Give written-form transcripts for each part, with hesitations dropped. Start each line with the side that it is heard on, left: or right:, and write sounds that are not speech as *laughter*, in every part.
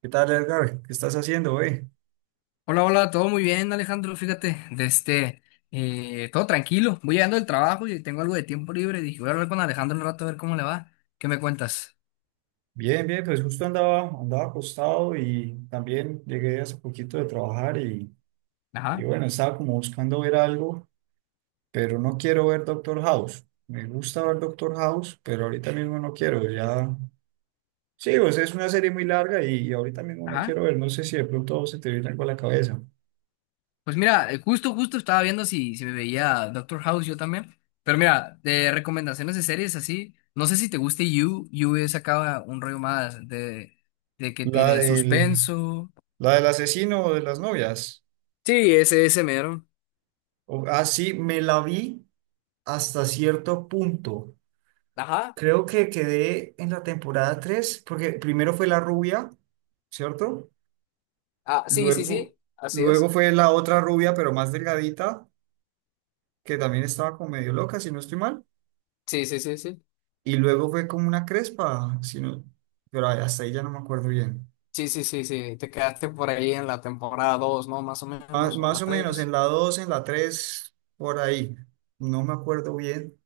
right: ¿Qué tal, Edgar? ¿Qué estás haciendo, güey?
left: Hola, hola, todo muy bien, Alejandro. Fíjate, todo tranquilo. Voy llegando del trabajo y tengo algo de tiempo libre. Dije, voy a hablar con Alejandro un rato a ver cómo le va. ¿Qué me cuentas?
right: Bien, bien, pues justo andaba acostado y también llegué hace poquito de trabajar y,
left: Ajá,
right: bueno, estaba como buscando ver algo, pero no quiero ver Doctor House. Me gusta ver Doctor House, pero ahorita mismo no quiero, ya... Sí, pues es una serie muy larga y ahorita mismo no
left: ajá.
right: quiero ver, no sé si de pronto se te viene algo a la cabeza.
left: Pues mira, justo estaba viendo si me veía Doctor House yo también. Pero mira, de recomendaciones de series así, no sé si te guste You. You es acá un rollo más de que
right: La
left: tire
right: del,
left: suspenso.
right: la del asesino de las novias.
left: Sí, ese mero.
right: Sí, me la vi hasta cierto punto.
left: Ajá.
right: Creo que quedé en la temporada 3 porque primero fue la rubia, ¿cierto?
left: Ah, sí, sí,
right: Luego,
left: sí. Así
right: luego
left: es.
right: fue la otra rubia, pero más delgadita, que también estaba como medio loca, si no estoy mal.
left: Sí, sí, sí, sí.
right: Y luego fue como una crespa, pero hasta ahí ya no me acuerdo bien.
left: Sí, sí, sí, sí, te quedaste por ahí en la temporada dos, ¿no? Más o menos, o la
right: Más o menos en
left: tres.
right: la 2 en la 3 por ahí. No me acuerdo bien.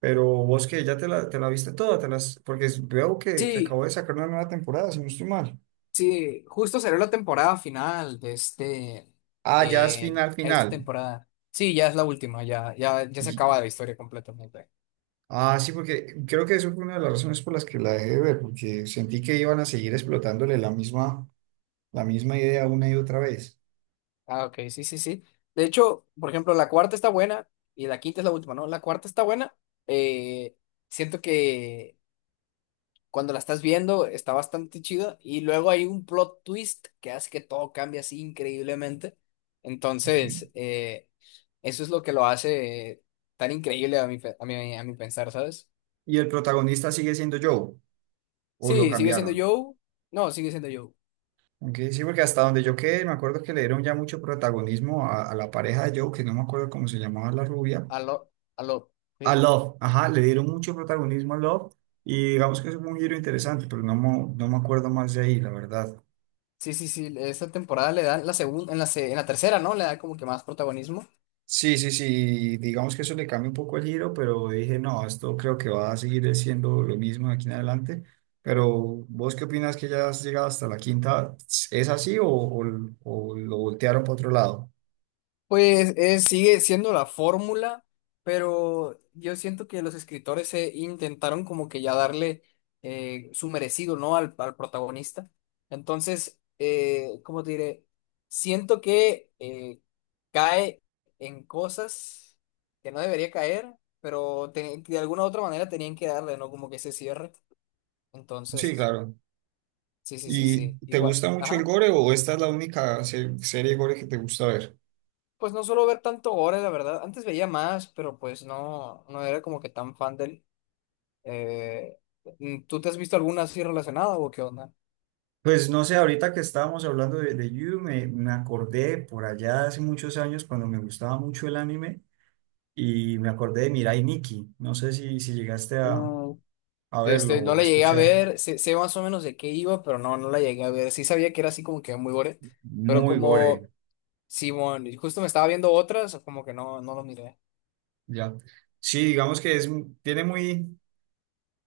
right: Pero vos que ya te la viste toda, porque veo que
left: Sí,
right: acabo de sacar una nueva temporada, si no estoy mal.
left: sí, justo salió la temporada final
right: Ah, ya es final,
left: esta
right: final.
left: temporada. Sí, ya es la última, ya, ya, ya se acaba la historia completamente.
right: Ah, sí, porque creo que eso fue una de las razones por las que la dejé de ver, porque sentí que iban a seguir explotándole la misma idea una y otra vez.
left: Ah, ok, sí, sí, sí. De hecho, por ejemplo, la cuarta está buena y la quinta es la última, ¿no? La cuarta está buena. eh, Siento que cuando la estás viendo está bastante chido y luego hay un plot twist que hace que todo cambie así increíblemente.
right: Ok.
left: Entonces, eso es lo que lo hace tan increíble a mi, pe- a mi pensar, ¿sabes?
right: Y el protagonista sigue siendo Joe, o lo
left: Sí, sigue siendo
right: cambiaron.
left: Joe. No, sigue siendo Joe.
right: Aunque sí, porque hasta donde yo quedé, me acuerdo que le dieron ya mucho protagonismo a la pareja de Joe, que no me acuerdo cómo se llamaba la rubia,
left: Aló, aló.
right: a
left: Sí,
right: Love, ajá, le dieron mucho protagonismo a Love, y digamos que es un giro interesante, pero no, no me acuerdo más de ahí, la verdad.
left: sí, sí, sí, esa temporada le dan la segunda, en la tercera, ¿no? Le da como que más protagonismo.
right: Sí, sí, sí, digamos que eso le cambia un poco el giro, pero dije, no, esto creo que va a seguir siendo lo mismo de aquí en adelante. Pero, ¿vos qué opinas que ya has llegado hasta la quinta? ¿Es así o lo voltearon para otro lado?
left: Pues sigue siendo la fórmula, pero yo siento que los escritores intentaron como que ya darle su merecido, ¿no? Al protagonista. Entonces, ¿cómo te diré? Siento que cae en cosas que no debería caer, pero de alguna u otra manera tenían que darle, ¿no? Como que ese cierre.
right: Sí,
left: Entonces,
right: claro.
left: sí, sí, sí,
right: ¿Y
left: sí.
right: te
left: Igual,
right: gusta mucho el
left: ajá.
right: gore o esta es la única serie de gore que te gusta ver?
left: Pues no suelo ver tanto gore, la verdad. Antes veía más, pero pues no era como que tan fan del. eh, ¿Tú te has visto alguna así relacionada o qué onda?
right: Pues no sé, ahorita que estábamos hablando de You, me acordé por allá hace muchos años cuando me gustaba mucho el anime y me acordé de Mirai Nikki. No sé si llegaste
left: Mm,
right: a verlo
left: No
right: o a
left: la llegué a
right: escuchar.
left: ver, sé más o menos de qué iba, pero no la llegué a ver. Sí sabía que era así como que muy gore, pero
right: Muy
left: como
right: gore,
left: Simón, y justo me estaba viendo otras, como que no lo miré.
right: ya. Sí, digamos que tiene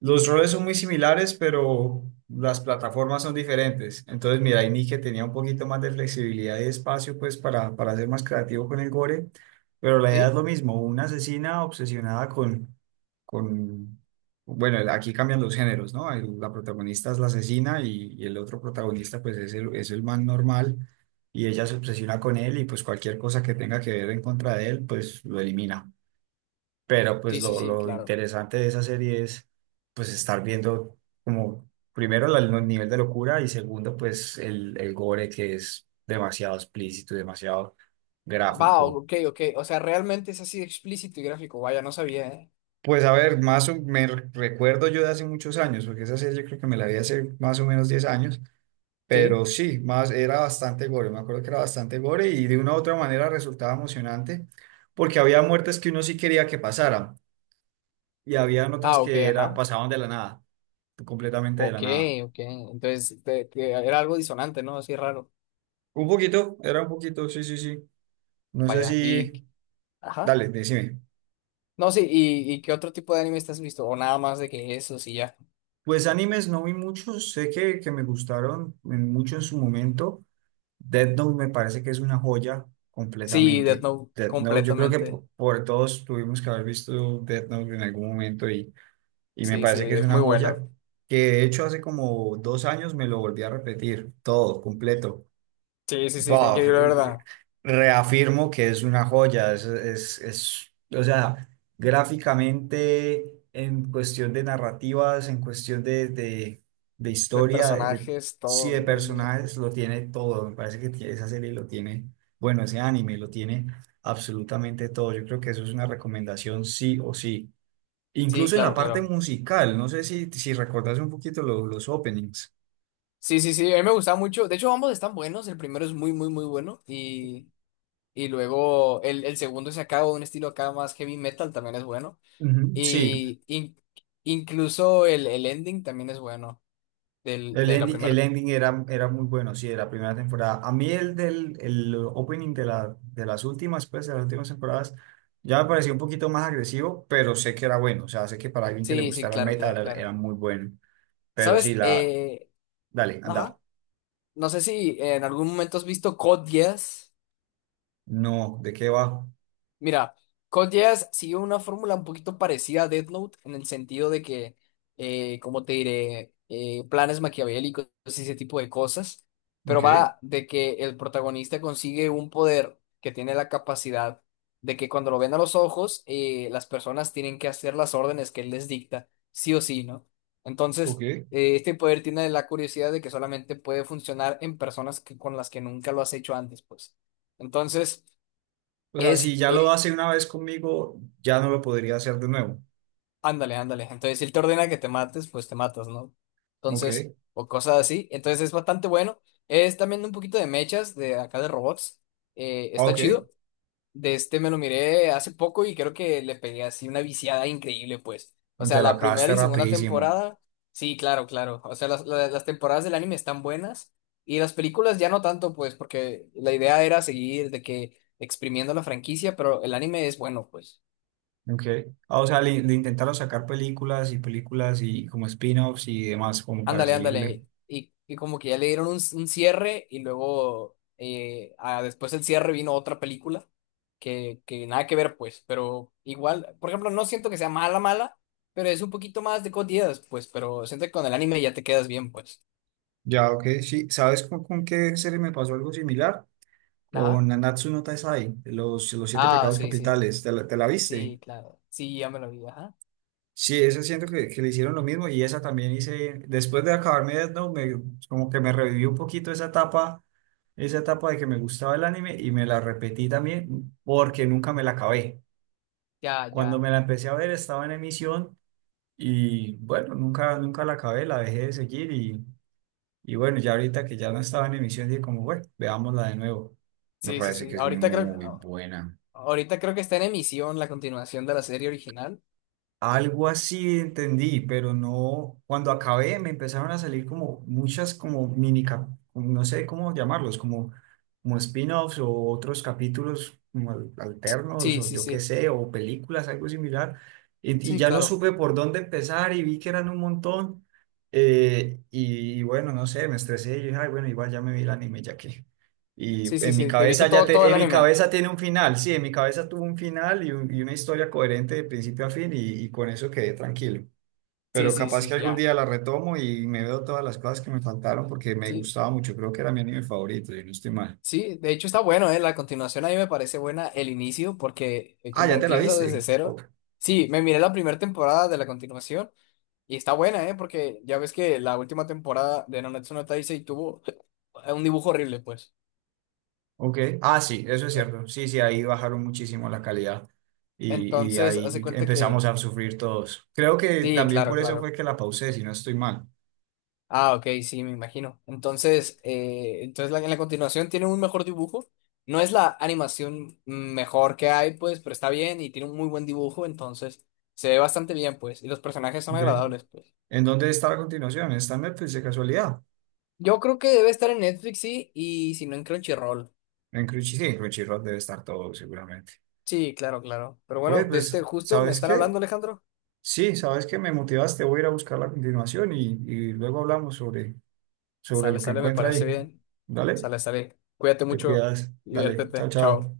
right: los roles son muy similares, pero las plataformas son diferentes. Entonces, mira, hay Nick que tenía un poquito más de flexibilidad y espacio, pues, para ser más creativo con el gore, pero la idea es
left: ¿Sí?
right: lo mismo, una asesina obsesionada con, bueno, aquí cambian los géneros, ¿no? La protagonista es la asesina y el otro protagonista, pues, es el man normal y ella se obsesiona con él y, pues, cualquier cosa que tenga que ver en contra de él, pues, lo elimina. Pero pues
left: Sí, sí, sí,
right: lo
left: claro.
right: interesante de esa serie es pues estar viendo como primero la- el no, nivel de locura y segundo pues el gore que es demasiado explícito y demasiado
left: Va,
right: gráfico.
left: ok, ok. O sea, realmente es así explícito y gráfico. Vaya, no sabía, ¿eh?
right: Pues a ver, más o- me re- recuerdo yo de hace muchos años, porque esa serie yo creo que me la vi hace más o menos 10 años,
left: ¿Sí?
right: pero sí, más era bastante gore, me acuerdo que era bastante gore y de una u otra manera resultaba emocionante porque había muertes que uno sí quería que pasaran, y habían otras
left: Ah, ok,
right: que era,
left: ajá.
right: pasaban de la nada, completamente de la
left: Ok,
right: nada.
left: ok. Entonces, era algo disonante, ¿no? Así raro.
right: Un poquito, era un poquito, sí, sí, sí. No sé
left: Vaya. Y,
right: si,
left: ajá.
right: dale, decime.
left: No, sí, ¿y qué otro tipo de anime te has visto? O nada más de que eso, sí, ya.
right: Pues animes no vi muchos, sé que me gustaron en mucho en su momento. Death Note me parece que es una joya
left: Sí, Death
right: completamente.
left: Note,
right: Death Note, yo creo que
left: completamente.
right: todos tuvimos que haber visto Death Note en algún momento y, me
left: Sí, sí,
right: parece que es
left: es
right: una
left: muy
right: joya
left: bueno.
right: que de hecho hace como 2 años me lo volví a repetir todo, completo.
left: Sí, sí, sí, está
right: Buff,
left: increíble, la ¿verdad?
right: reafirmo que es una joya, o sea, gráficamente, en cuestión de narrativas, en cuestión de
left: De
right: historia, de,
left: personajes,
right: sí,
left: todo
right: de
left: increíble.
right: personajes, lo tiene todo, me parece que esa serie lo tiene, bueno, ese anime lo tiene absolutamente todo, yo creo que eso es una recomendación sí o sí,
left: Sí,
right: incluso en
left: claro,
right: la parte
left: claro.
right: musical, no sé si recordás un poquito los openings.
left: Sí, sí, sí, a mí me gustaba mucho. De hecho, ambos están buenos. El primero es muy, muy, muy bueno. Y luego el segundo se acaba de un estilo acá más heavy metal, también es bueno.
right: Ujú, sí,
left: Y incluso el ending también es bueno del,
right: el
left: de la
right: ending, el
left: primera.
right: ending era, era muy bueno, sí, de la primera temporada. A mí el opening de las últimas, pues, de las últimas temporadas, ya me pareció un poquito más agresivo, pero sé que era bueno. O sea, sé que para alguien que le
left: Sí, sí,
right: gustara el
left: claro,
right: meta
left: claro, claro.
right: era muy bueno. Pero sí,
left: ¿Sabes?
right: la... Dale, anda.
left: Ajá. No sé si en algún momento has visto Code Geass.
right: No, ¿de qué va?
left: Mira, Code Geass sigue una fórmula un poquito parecida a Death Note en el sentido de que, como te diré, planes maquiavélicos y ese tipo de cosas, pero
right: Ok,
left: va de que el protagonista consigue un poder que tiene la capacidad de que cuando lo ven a los ojos, las personas tienen que hacer las órdenes que él les dicta, sí o sí, ¿no?
right: ok,
left: Entonces, este poder tiene la curiosidad de que solamente puede funcionar en personas con las que nunca lo has hecho antes, pues. Entonces,
right: o sea, si
left: es...
right: ya lo
left: eh,
right: hace una vez conmigo, ya no lo podría hacer de nuevo.
left: ándale, ándale. Entonces, si él te ordena que te mates, pues te matas, ¿no? Entonces,
right: Ok,
left: o cosas así. Entonces, es bastante bueno. Es también un poquito de mechas de acá de robots.
right: ah,
left: Está
right: ok.
left: chido. De este me lo miré hace poco y creo que le pegué así una viciada increíble, pues. O sea,
right: Te lo
left: la primera
right: acabaste
left: y segunda
right: rapidísimo.
left: temporada, sí, claro, claro. O sea, las temporadas del anime están buenas y las películas ya no tanto, pues, porque la idea era seguir de que exprimiendo la franquicia, pero el anime es bueno, pues.
right: Okay. Ah, o sea, le intentaron sacar películas y películas y como spin-offs y demás, como para
left: Ándale,
right: seguirle.
left: ándale. Y como que ya le dieron un cierre y luego después del cierre vino otra película que nada que ver, pues, pero igual, por ejemplo, no siento que sea mala, mala, pero es un poquito más de cotidianas, pues, pero siento que con el anime ya te quedas bien, pues.
right: Ya, ok, sí. ¿Sabes con qué serie me pasó algo similar?
left: Ajá.
right: Con Nanatsu no Taizai, los siete
left: Ah,
right: pecados
left: sí, sí,
right: capitales. Te la viste?
left: sí, claro. Sí, ya me lo vi, ajá.
right: Sí, esa siento que le hicieron lo mismo y esa también hice, después de acabarme Death Note, me, como que me revivió un poquito esa etapa de que me gustaba el anime y me la repetí también porque nunca me la acabé.
left: Ya,
right: Cuando
left: ya.
right: me la empecé a ver estaba en emisión. Y bueno, nunca, nunca la acabé, la dejé de seguir y, bueno, ya ahorita que ya no estaba en emisión, dije como, bueno, veámosla de nuevo. Me
left: Sí, sí,
right: parece
left: sí.
right: que es
left: Ahorita
right: muy
left: creo,
right: buena.
left: ahorita creo que está en emisión la continuación de la serie original.
right: Algo así entendí, pero no, cuando acabé me empezaron a salir como muchas como no sé cómo llamarlos, como, como spin-offs o otros capítulos como alternos
left: Sí,
right: o
left: sí,
right: yo qué
left: sí.
right: sé, o películas, algo similar. Y
left: Sí,
right: ya no
left: claro.
right: supe por dónde empezar y vi que eran un montón. Bueno, no sé, me estresé y dije, ay, bueno, igual ya me vi el anime ya que. Y
left: Sí, sí,
right: en mi
left: sí. ¿Te viste
right: cabeza
left: todo el
right: en mi
left: anime?
right: cabeza tiene un final, sí, en mi cabeza tuvo un final y una historia coherente de principio a fin y con eso quedé tranquilo.
left: Sí,
right: Pero
left: sí,
right: capaz
left: sí,
right: que algún
left: ya.
right: día la retomo y me veo todas las cosas que me faltaron porque me
left: Sí,
right: gustaba mucho, creo que era mi anime favorito, y no estoy mal.
left: sí, de hecho está bueno, ¿eh? La continuación a mí me parece buena el inicio porque
right: Ah,
left: como
right: ¿ya te la
left: empieza desde
right: viste?
left: cero.
right: Ok.
left: Sí, me miré la primera temporada de la continuación y está buena, ¿eh? Porque ya ves que la última temporada de Nanatsu no Taizai tuvo *laughs* un dibujo horrible, pues.
right: Ok. Ah, sí, eso es
left: Eh,
right: cierto. Sí, sí, ahí bajaron muchísimo la calidad y,
left: Entonces, hace
right: ahí
left: cuenta
right: empezamos
left: que...
right: a sufrir todos. Creo que
left: Sí,
right: también
left: claro,
right: por eso
left: claro.
right: fue que la pausé, si no estoy mal.
left: Ah, ok, sí, me imagino. Entonces, en la continuación tiene un mejor dibujo. No es la animación mejor que hay, pues, pero está bien y tiene un muy buen dibujo, entonces se ve bastante bien, pues, y los personajes son
right: Ok.
left: agradables, pues.
right: ¿En dónde está la continuación? ¿Está en Netflix de casualidad?
left: Yo creo que debe estar en Netflix, sí, y si no en Crunchyroll.
right: En Crunchy, sí, en Crunchyroll debe estar todo seguramente.
left: Sí, claro, claro. Pero bueno,
right: Oye,
left: de este
right: pues,
left: justo me
right: ¿sabes
left: están hablando,
right: qué?
left: Alejandro.
right: Sí, ¿sabes qué? Me motivaste, voy a ir a buscar la continuación y, luego hablamos sobre
left: Sale,
right: lo que
left: sale, me
right: encuentra
left: parece
right: ahí.
left: bien.
right: Dale,
left: Sale, sale. Cuídate
right: te
left: mucho,
right: cuidas, dale, chao,
left: diviértete. Chao.
right: chao.